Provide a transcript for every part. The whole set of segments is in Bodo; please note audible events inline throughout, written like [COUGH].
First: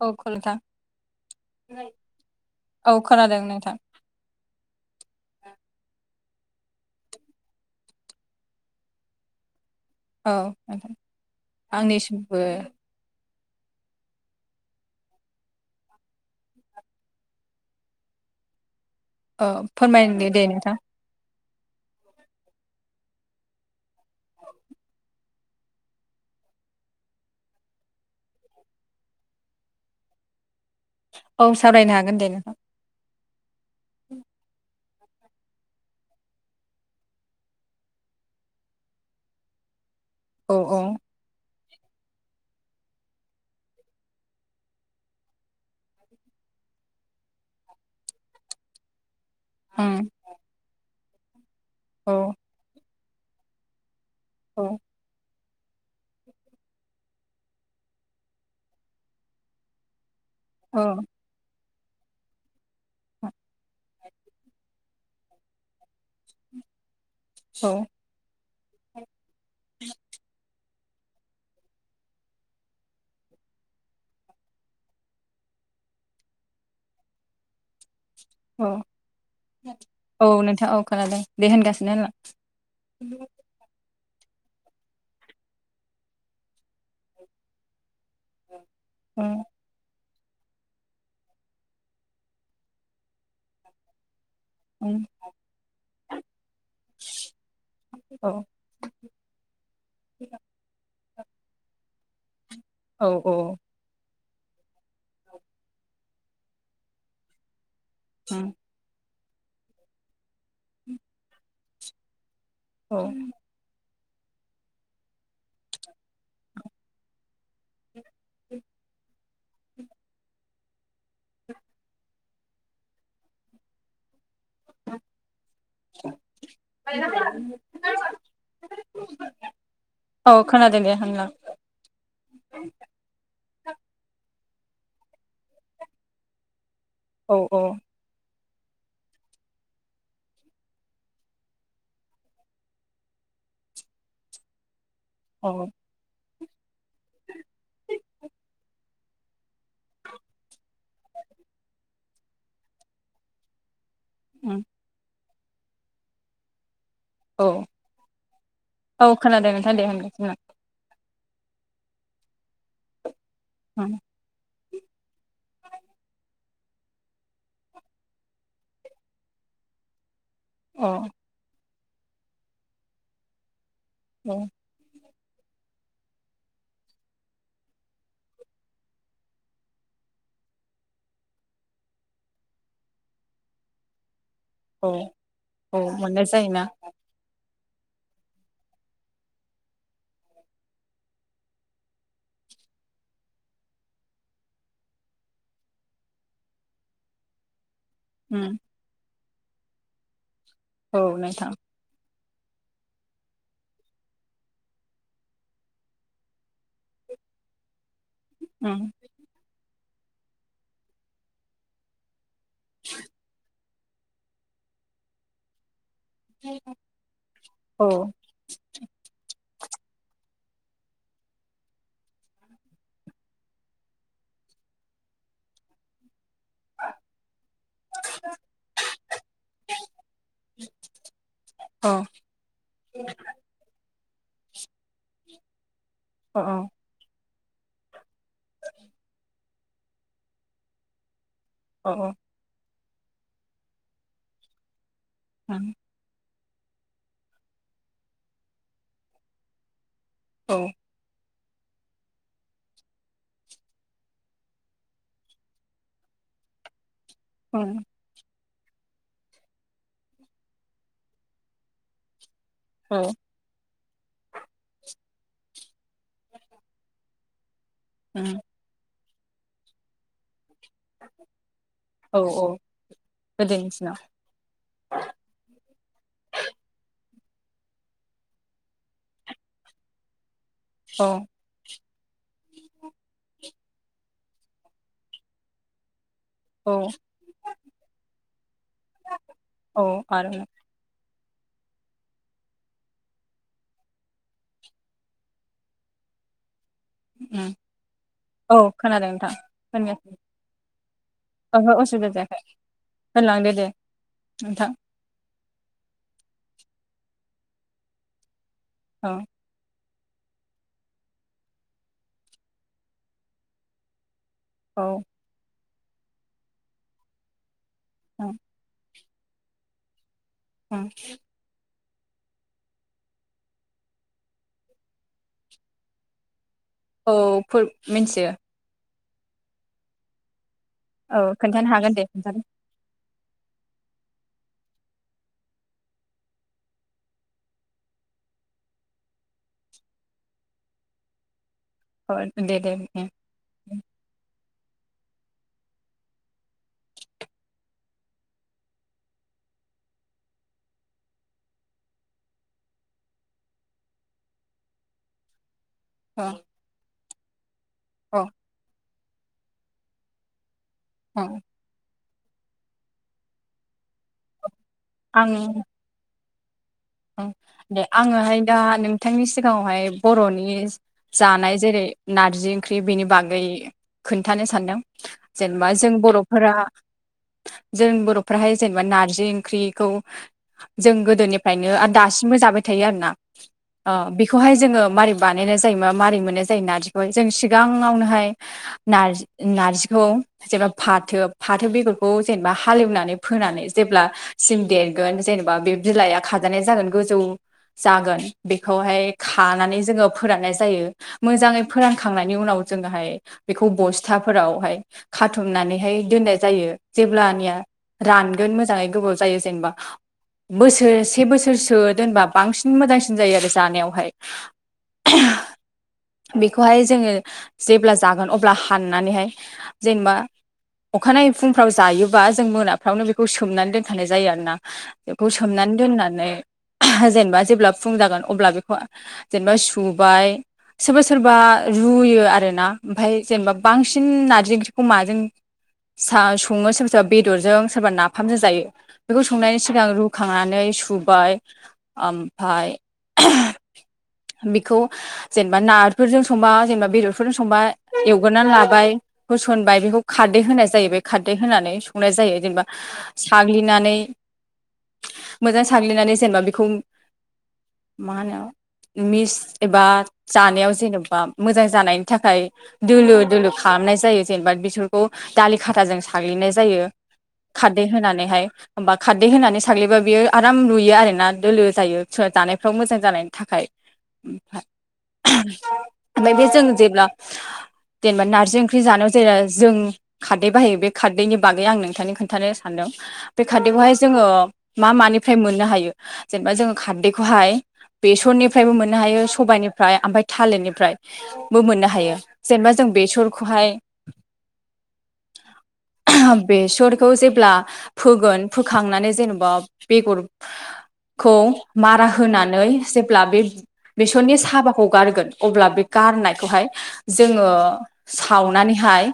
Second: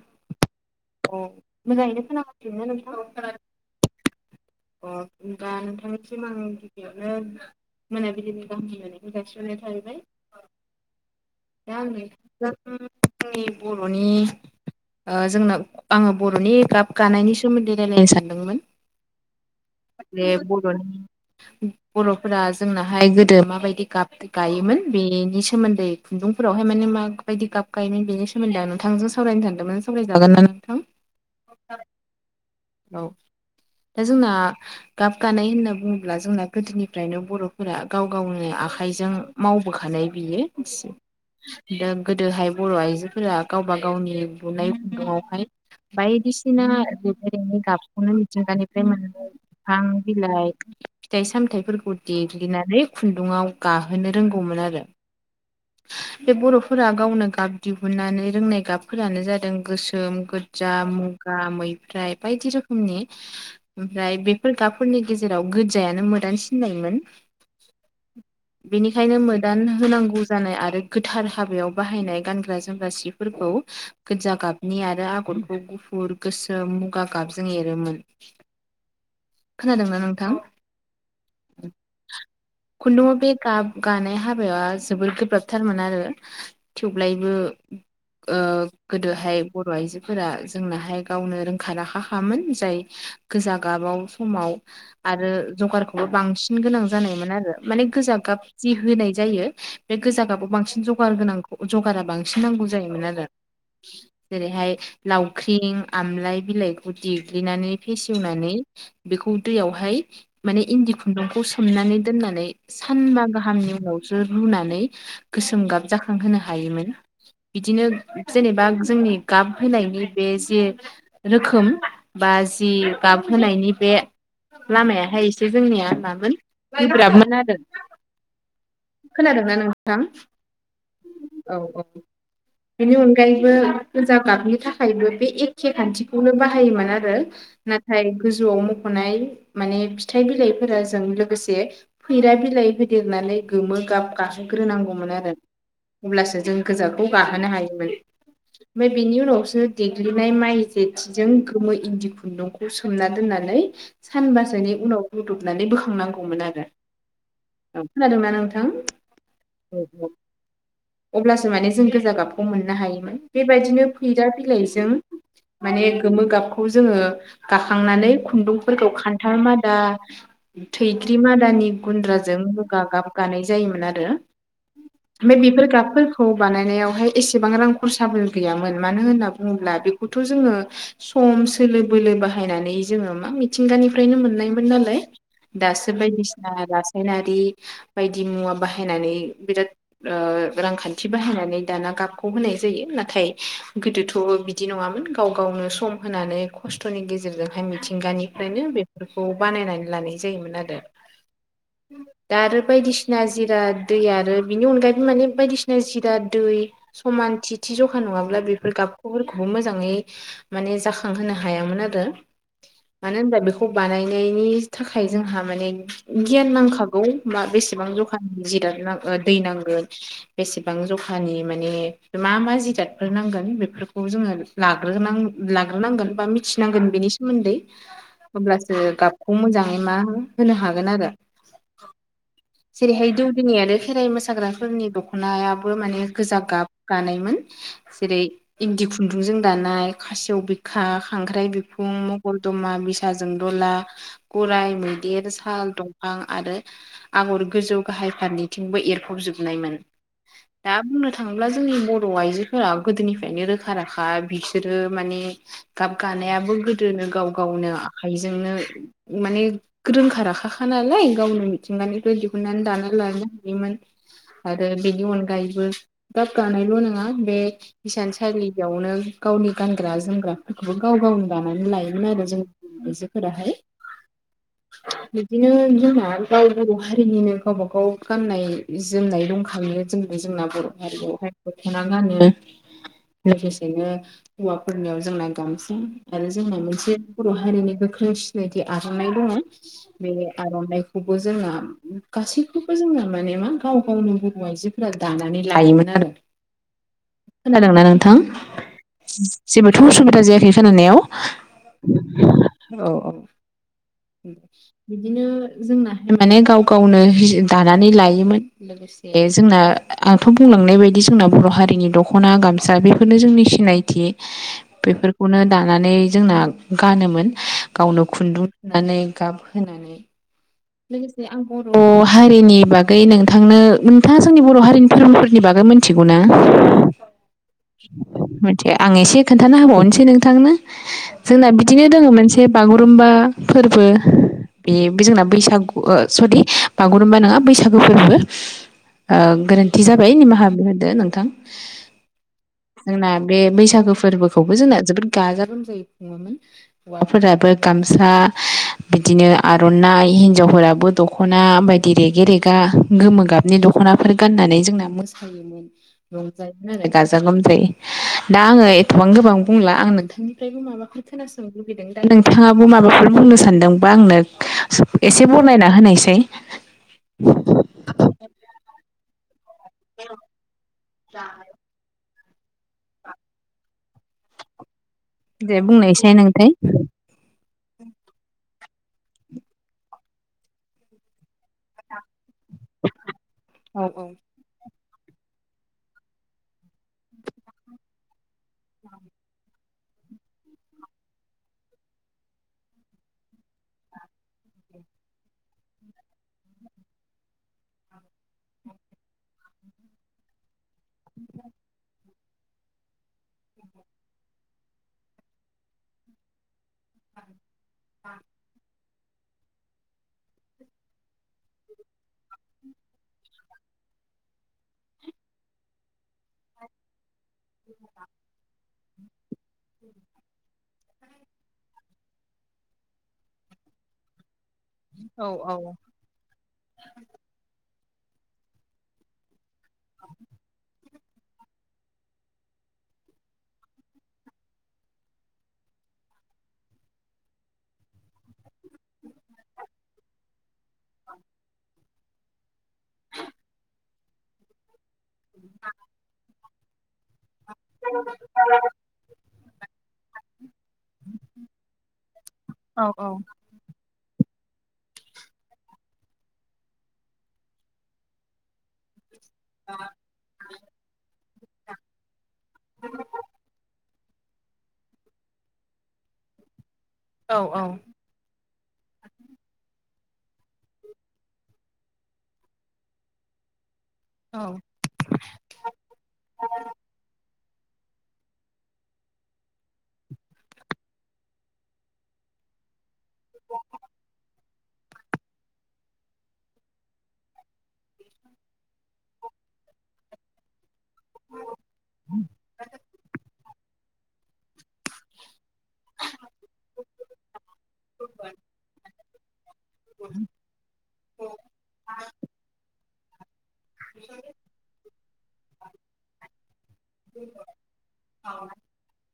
औ [UNINTELLIGIBLE] औ मोजाङैनो खोनाससिनोना औ नोंथां खोनादों नोंथां [UNINTELLIGIBLE] सिमां गिबियावनो मानाबिलिनि गाहाम हामलायनायखौ जासि हरनाय थाबाय औ जागोन आंनिसिमबो जोंनि बर'नि ओ जोंनाव आङो बर'नि गाब गानायनि सोमोन्दै रायजलायनो सानदोंमोन औ फोरमायनो दे नोंथां [UNINTELLIGIBLE] बर'फोरा जोंनाहाय गोदो माबायदि गाब गायोमोन बेनि सोमोन्दै खुन्दुंफोरावहाय माने माबायदि गाब साबखायोमोन बेनि सोमोन्दैं नोंथांजों सावरायनो थांदोंमोन सावरायजागोन ना औ साबरायनो हागोन दे नोंथां औ दा जोंना गाब गानाय होनना बुङोब्ला जोंना गोदोनिफ्रायनो बर'फोरा गाव गावनो आखाइजों मावबोखानाय बियो औ औ एसे दा गोदोहाय बर' आइजोफोरा गावबा गावनि बुनाय खुन्दुआवहाय बायदिसिना गाबखौनो मिथिंगानिफ्राय मोननानै बिफां उम बिलाइ फिथाइ सामथाय फोरखौ औ देग्लिनानै खुन्दुुङाव गाहोनो रोंगौमोन औ आरो बे बर'फोरा गावनो गाब दिहुननानै रोंनाय गाबफोरानो जादों गोसोम गोजा औ मुगा मैफ्रायाइ बायदि रोखोमनि ओमफ्राय बेफोर गाब फोरनि गेजेराव गोजायानो मोदान सिननायमोन औ बेनिखायनो मोदान होनांगौ जानाय आ रो गोथार हाबायाव बाहायनाय गानग्रा जोमग्रा सिफोरखौ गोजा गाबनि आरो आगरगुखौ गुफुर गोसोम मुगा गाबजों एरोमोन औ औ नोंथाङा औ खोनादों दे होनगासिनो होनलां गानाय हाबाया जोबोद गोब्राबथारमोन आरो थेवब्लायबो गोदोहाय उम बर' आइजोफोरा जोंनाहाय गावनो रोंखा राखामोन जाय गोजा गाबाव समाव उम आरो जगारखौबो बांसिन गोनां जानायमोन आरो माने गोजा औ गाब जि होनाय जायो बे गोजाव गाबाव बांसिन ज गार गोनांखौ जगारा बांसिन नांगौ जायोमोन औ आरो जेरैहाय लावख्रिं आमलाय बिलाइखौ देग्लिनानै उम फेसेवनानै बेखौ दैयावहाय माने इन्दि खुन्दुंखौ सोमनानै दोननानै औ सानबा गाहामनि उनाव जु रुनानै गोसोम गाब जाखांहोनो हायोमोन बिदिनो जेनेबा जोंनि गाब होनायनि बे जे रोखोम बा जि गाबहोनायनि बे लामायाहाय एसे जोंनिया मामोन गोब्राबमोन आरो खोनादोंना नोंथां औ खोनादों दे होनलां औ औ बेनि अनगायैबो गोजा गाबनि थाखायबो बे एखे खान्थिखौनो बाहायोमोन आरो औ औ नाथाय गोजौआव मख'नाय माने फिथाइ बिलाइफोरजों लोगोसे फैरा बिलाइ होदेरनानै गोमो गाब गाखांहोग्रोनो नांगौमोन आरो औ अब्लासो जों गोजाखौ गाहोनो हायोमोन ओमफ्राय बेनि उनावसो देग्लि नाय माइ जेथिजों गोमो इन्दि खुन्दुंखौ सोमना दोननानै उम सानबासोनि उनाव रुदबनानै बोखांनांगौमोन आरो औ खोनादोंना नोंथां औ खोनादों नोंथां दे होनगासिनो अब्लासो माने जों गोजा गाबखौ मोननो हायोमोन बेबायदिनो उम फैदा बिलाइजों माने गोमो गाबखौ जोङो गाखांनानै खुन्दुंफोरखौ खान्थाल मादा औ थैख्रि मादानि गुन्द्राजों मुगा गाब गानाय जायोमोन आरो औ ओमफ्राय बेफोर गाबफोरखौ बानायनायावहाय एसेबां रां खरसाबो गैयामोन मानो होनना बुङोब्ला बे थ'जोङो सोलो बोलो बाहायनानै जोङो मा मिथिंगानिफ्रायनो मोननाय मोन औ नालाय औ दासो मोननाय बायदिसिना जायोना रासायनारि बायदि मुवा बाहायनानै बिराद रांखान्थि बाहायनानै दाना गाबखौ होनाय जायो नाथाय गोदोथ' बि दि नङामोन गाव गावनो सम होनानै खस्थ'नि गेजेरजोंहाय उम मिथिंगानिफ्रायनो बेफोर खौ बानायनानै लानाय जायोमोन आरो। औ नोंथां दा आरो बायदिसिना जिराद दै आरो बिनि अनगायैबो माने बायदिसिना जिराद दै सम। मानथि थ ज फखा नङाब्ला बेफोर उम गाबखफोरखौबो मोजाङै माने जाखांहोनो हायामोन आरो। मानो होनबा बेखौ बानायनायनि थाखाय जोंहा माने गियान नांखागौन बेसेबां औ जखानि जिराद नांग दै नांगोन बेसेबां जखानि माने मा मा जिरादफोर नांगोन बेफोर खौ खौ जोङो लाग्रो लाग्रोनांगोन बा मिथिनांगोन बेनि स सोमोन्दै। हब्लासो गाबखौ मोजाङै मा होनो हागोन आरो। औ जेरैहाय दौदिनि आनो खेराइ मोसाग्राफोरनि दख'नायाबो माने गोजा अ गाब गानायमोन जेरै इन्दि खुन्दुंजों दानाय खासेव बिखा खांख्राइ बिखुं अ मगदमा बि फिथाजों दला गराइ मैदेर अ साल दंफां आरो। आगर गोजौ गाहाय फारनैथिंबो एरफबजोबनायमोन औ दा बुंनो था थाङोब्ला जोंनि बर' आइजोफोरा गोदोनिफ्राय। बेनो रोखा राखा बिसोरो माने गाब गानायाबो गो दोनो गाव गावनो आखाइजोंनो। माने रोंखा राखा खा नालाय गावनो मिथिंगानिफ्राय। हमनानै दानानानै औ लानो हायोमोन। आरो बेनि अनगायैबो गाब गानायल' नङा बे। हिसानसालियावनो गावनि गानग्रा जोमग्रा। खौबो गाव गावनो दानानै लायोमोन औ आरो जों औ आइजोफोराहाय। गोदोनि दिनाव बिदिनो जोंहा गाव बर हा। उनिनो गावबा गाव गाननाय जोमनाय दंखङो जों ज जोंनाव। बर' औ हारियावहाय दखना गानो। लोगोसेनो हौवाफोरनियाव जोंना गामसा। आरो जोंना औ मोनसे बर' हारिनि गोख्रों सिनायथि आर'नाइ दङ औ बे आरो आर'नाइखौ। बो जोंहा गासैखौबो जोंना माने मा गाव गावनो बर' आइजोफोरा दानानै लायोमोन आरो। [INAUDIBLE] खोनादोंना नोंथां औ खोनादों नोंथां जेबोथ' खोनायाखै उसुबिदा जायाखै खोनानायाव। ओहो असुबिदा जायाखै औ औ होनलांदो दे नोंथां बिदिनो। जोंना माने गाव गावनो दानानै लायोमोन औ लोगोसे जोंना आंथ' बुंलांनाय बायदि जोंना बर' हारिनि दख'ना गामसा बेफोरनो जोंनि सिनायथि औ बेफोरखौनो दानानै जोंना गानोमोन गावनो ओं खुन्दुं लुनानै गाब होनानै ओं लोगोसे आंखौ बर' हारिनि बागै नोंथांनो नोंथाङा जोंनि बर' हारिनि धोरोमफोरनि बागै मिथिगौ ना। औ मिथियो। आं एसे खोन्थाना होबावनोसै नोंथांनो औ जोंना खोन्थानो बिदिनो हागोन दङ दे खोन्थादो मोनसे बागुरुमबा फोरबो बे जोंना बैसागु जुदि बागुरुम्बा नङा बैसागु फोरबो गोरोन्थि जाबाय निमाहा बिहरदो नोंथां। औ दे दे दे जोंना बे बैसागो फोरबोखौ खौबो जोंना जोबोर गाजा गोमजायै खुङोमोन हौवाफोराबो गामसा बिदिनो। आरनाइ हिनजावफोराबो दख'ना बायदि रेगे रेगा गोमो गाबनि दख'नाफोर गाननानै जोंना मोसा मोसायोमोन। औ रंजायोमोन आरो गाजा गोमजायै औ दा आङो एथबां गोबां बुंला आं नोंथांनि। माबाफोर औ खोनासंनो लुुबैदों दा नोंथाङाबो माबाफोर बुंनो सान्दोंबा आंनो। एसे आं बरनायना होनायसाइ। दे आङोहाय दा नोंथांनि सिगाङावहाय बर'नि। जानाय जेरै नारजि ओंख्रि बेनि बागै खोन्थानो सानदों दे जेनेबा जों बुंनायसै नोंथाय बर'फोरा जों बर'फ्राहाय जेनेबा नारजि ओंख्रिखौ जों गोदोनिफ्रायनो दासिम जाबाय थायो आरोना ओ बेखौहाय जोङो मारै बानायनाय जायो मारै मोननाय जायो नारजिखौ जों सिगाङावनोहाय नारजि नारजि खौ जेनेबा फाथो फाथो बेगरखौ जेनेबा हालेवनानै फोनानै जेब्ला सिम देर गोन जेनेबा बे बिलाइआ खाजानाय जागोन गोजौ जागोन बेखौहाय खानानै जोङो फोराननाय जायो मोजाङै फोरानखांनायनि उनाव जोङोहाय बेखौ बस्थाफोरावहाय खाथुमनानैहाय दोनो दोननाय जायो जेब्लानिया रानगोन मोजांङै गोबाव जायो जेनेबा बोसोरसे से बोसोरसो दोनबा बांसिन मोजांसिन जायो आरो जानायावहाय बेखौहाय जोङो जेब्ला जागोन अब्ला हाननानैहाय जेनेबा अखानायै फुंफ्राव जायोबा जों मोनाफ्रावनो बेखौ सोमनानै दोनखानाय जायो आरोना बेखौ सोमनानै दोननानै जेनेबा जेब्ला फुं जागोन अब्ला बेखौ जेनेबा सुबाय सोरबा सोरबा रुयो आरो ना ओमफ्राय जेनेबा बांसिन नार्जि ओंख्रिखौ माजों सा सङो सोरब सोरबा बेदरजों सोरबा नाफामजों जायो बेखौ संनायनि सिगां रुखांनानै सुबाय ओमफाय बिखौ जेनेबा नाफोरजों संबा जेनेबा बेदर बेफोरजों संबा एवगोरानै लाबाय होसोनबाय बेखौ खारदै होनाय जायो बे खारदै होनानै संनाय जायो जेनेबा साग्लिनानै मोजां साग्लिनानै जेनेबा बेखौ मा होनो मिस एबा जानायाव जेन'बा मोजां जानायनि थाखाय दुलु दुलु खा खालामनाय जायो जेनेबा बिसोरखौ दालि खाथाजों साग्लिनाय जायो खारदै होनानैहाय होमबा खारदै होनानै साग्लिबा बियो आराम लुयो आरोना दोलो जायो जानायफ्राव मोजां जानायनि थाखाय ओमफ्राय बे जों जेब्ला [INAUDIBLE] जेनेबा नारजि ओंख्रि जानायाव जेला जों खारदै बाहायो बे खारदैनि बागै आं नोंथांनि खोन्थानो सानदों बे खारदैखौहाय जोङो मा मानिफ्राय मोननो हायो जेनेबा जोङो खारदैखौहाय बेसरनि फ्रायबो मोननो हायो सबायाइनिफ्राय ओमफ्राय थालिरनिफ्राय बो मोननो हायो जेनेबा जों बेसरखौहाय बेसरखौ जेब्ला फोगोन फोखांनानै जेनेबा बेगर खौ मारा होनानै जेब्ला बे बेसरनि साबा गारगोन अब्ला बे गारनायखौ हाय जोङो सावनानै हाय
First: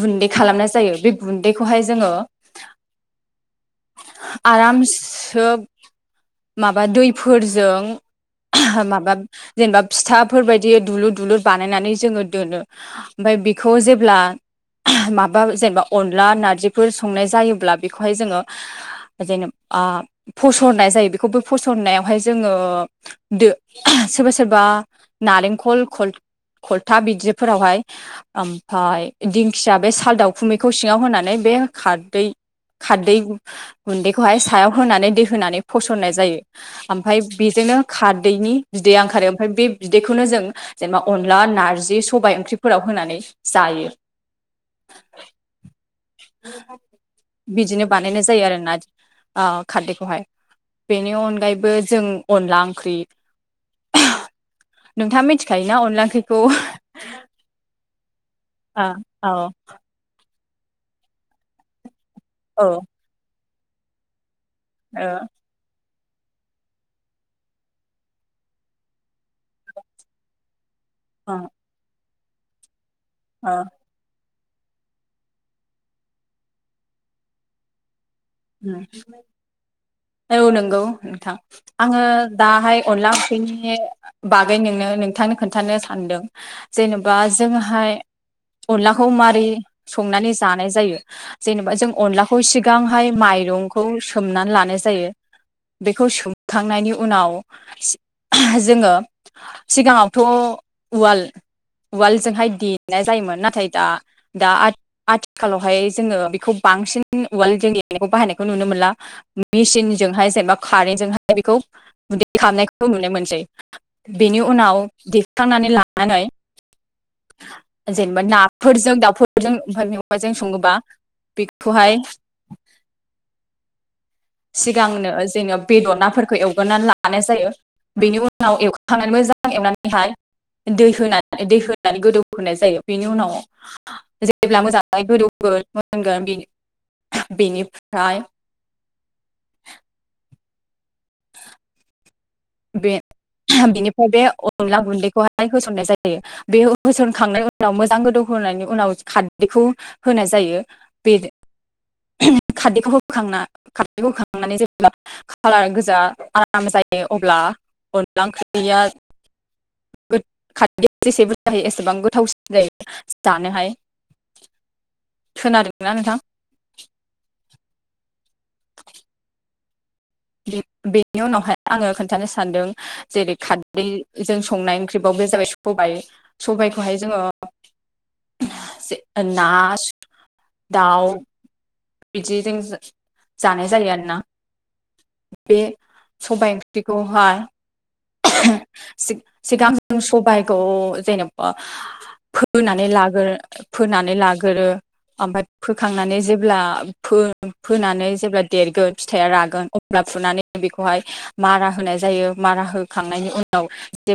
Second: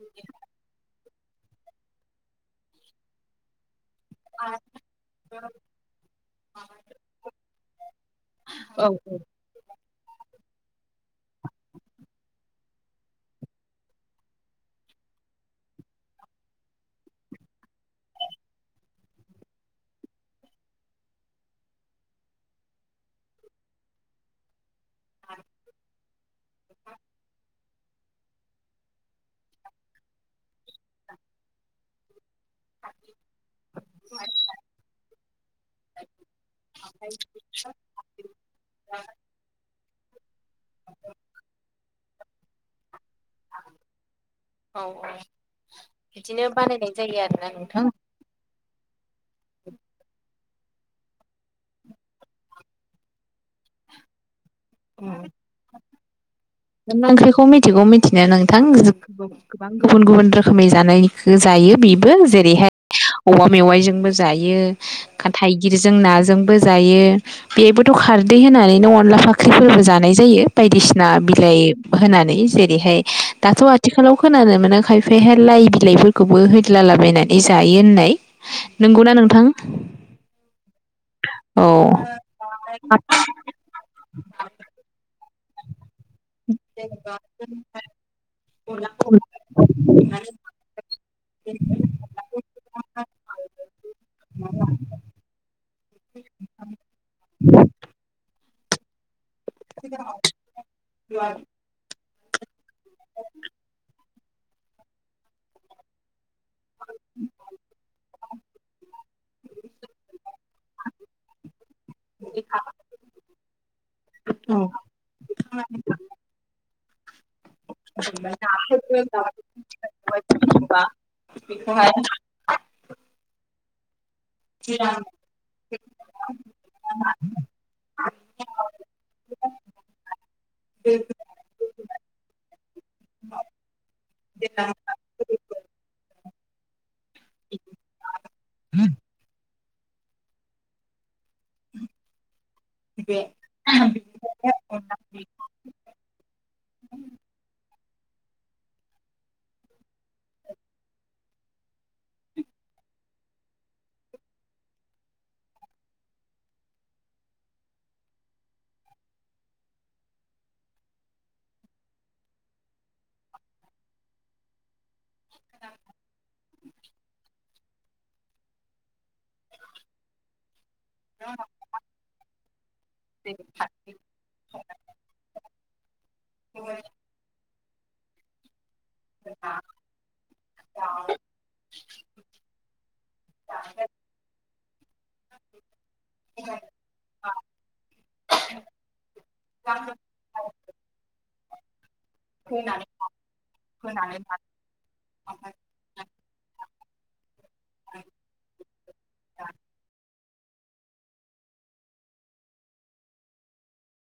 गुन्दै खालामनाय जायो बे गुन्दैखौहाय जोङो आराम सोब माबा दैफोरजों माबा जेनेबा फिथाफोरबायायदि दुलुर दुलुर बानायनानै जोङो दोनो ओमफ्राय बेखौ जेब्ला माबा जेनेबा अनला नारजिफोर संनाय जायोब्ला बेखौहाय जोङो जेनेब आ फसरनाय जायो बेखौबो फसननायावहाय जोङो दो सोरबा सोरबा नारेंखल खल खलथा बिदिफोरावहाय ओमफाय दिंखिया बे साल दाखुमैखौ सिङाव होनानै बे बे खारदै खारदै गुन्दैखौहाय सायाव होनानै दै होनानै फसरनाय जायो आमफाय बेजोंनो खारदैनि बिदैया ओंखारो ओमफ्राय बे बिदैखौनो जों जेनेबा अनला नारजि सबाय ओंख्रिफोराव होनानै जायो औ औ बिदिनो बानायनाय जायो आरोना आ खारदैखौहाय बेनि अनगायैबो जों अनला ओंख्रि नोंथाङा मिथिखायोना अनला ओंख्रिखौ अनला ओंख्रिखौ मिथिगौ मिथिनाया नोंथां औ औ गोबां गुबुन गुबुन रोखोम खोमै जानायखौ जायो बेबो जेरैहाय औवा मेवाइजोंबो जायो। जायो थाइगिरजों नाजोंबो जायो बेबोथ' खारदै होनानै नो अनला ओंख्रिफोरबो जानाय जायो बायदिसिना औ बिलाइ होनानै जेरैहाय दाथ' आथिखालाव खोनानो मोनो खायफ हाय लाइ बिलाइफोरखौबो होदलालाबायनानै जायो होननाय नंगौना नोंथां औ नंगौ नोंथां औ आङो दाहाय अनला ओंख्रिनि बागै नोंनो नोंथांनो खोन्थानो सानदों जेनेबा जोंहा हाय अनलाखौ मारै संनानै जानाय जायो जेनेबा जों अनलाखौ सिगां माइरंखौ सोमनानै लानाय जायो बेखौ सोमखांनायनि उनाव जोङो सिगाङावथ' उवाल उवालजोंहाय दे नाय जायोमोन नाथाय दा दा आथिखालावहाय जोङो खौ बांसिन उवाल जोंनि बाहायनायखौ नुनो मोनला मेसिनजोंहाय जेनेबा कारेन्जोंहाय बेखौ गुदै खालामनायखौ नुनो मोनसै बेनि उनाव दिखांनानै लानानै जेनेबा नाफोरजों दाउफोरजों ओमफ्राय मेवाजों सङोबा बेखौहाय सिगांनो जोंनो बेदर नाफोरखौ एवग्रो नानै लानाय जायो बेनि उनाव एवखांनानैबो मोजां एवनानैहाय दै होन -दै होनानै गोदौ होनोनाय जायो बेनि उनाव जेब्ला मोजाङै गोदौ [UNINTELLIGIBLE] बेनिफ्राय उम बे बिनिफ्राय बे अनला गुन्दैखौहाय होसननाय जायो बे होसनखांनायनि उनाव मोजां जां गोदौ होनायनि उनाव खारदैखौ होनाय जायो बे खारदैखौबो होखांना खारदैखौ होखांनानै जेब्ला खालार गोजा आराम जायो अब्ला अनला ओंख्रिआ [INAUDIBLE] खारदै जेसे बुरजा होयो एसेबां गोथावसिन जायो जानोहाय [INAUDIBLE] खोनादों ना नोंथां। दे बेनि उनावहाय आङो खोन्थानो सानदों जेरै खारदैजों संनाय ओंख्रिबाव बे जाबाय स सबायाइ सबायखौहाय जोङो। ना दाउ बिदिजों जानाय जायो आरोना बे सबाय ओंख्रिखौहाय सिगां जों सबायखौ जेनेबा फोनानै लागोरो -फोनानै लागोरो ओमफ्राय फोखांनानै जेब्ला फोनानै जेब्ला देरगोन फिथाइया रागोन फुनानै बेखौहाय मारा होनाय जायो मारा होखांनायनि उनाव जेब्ला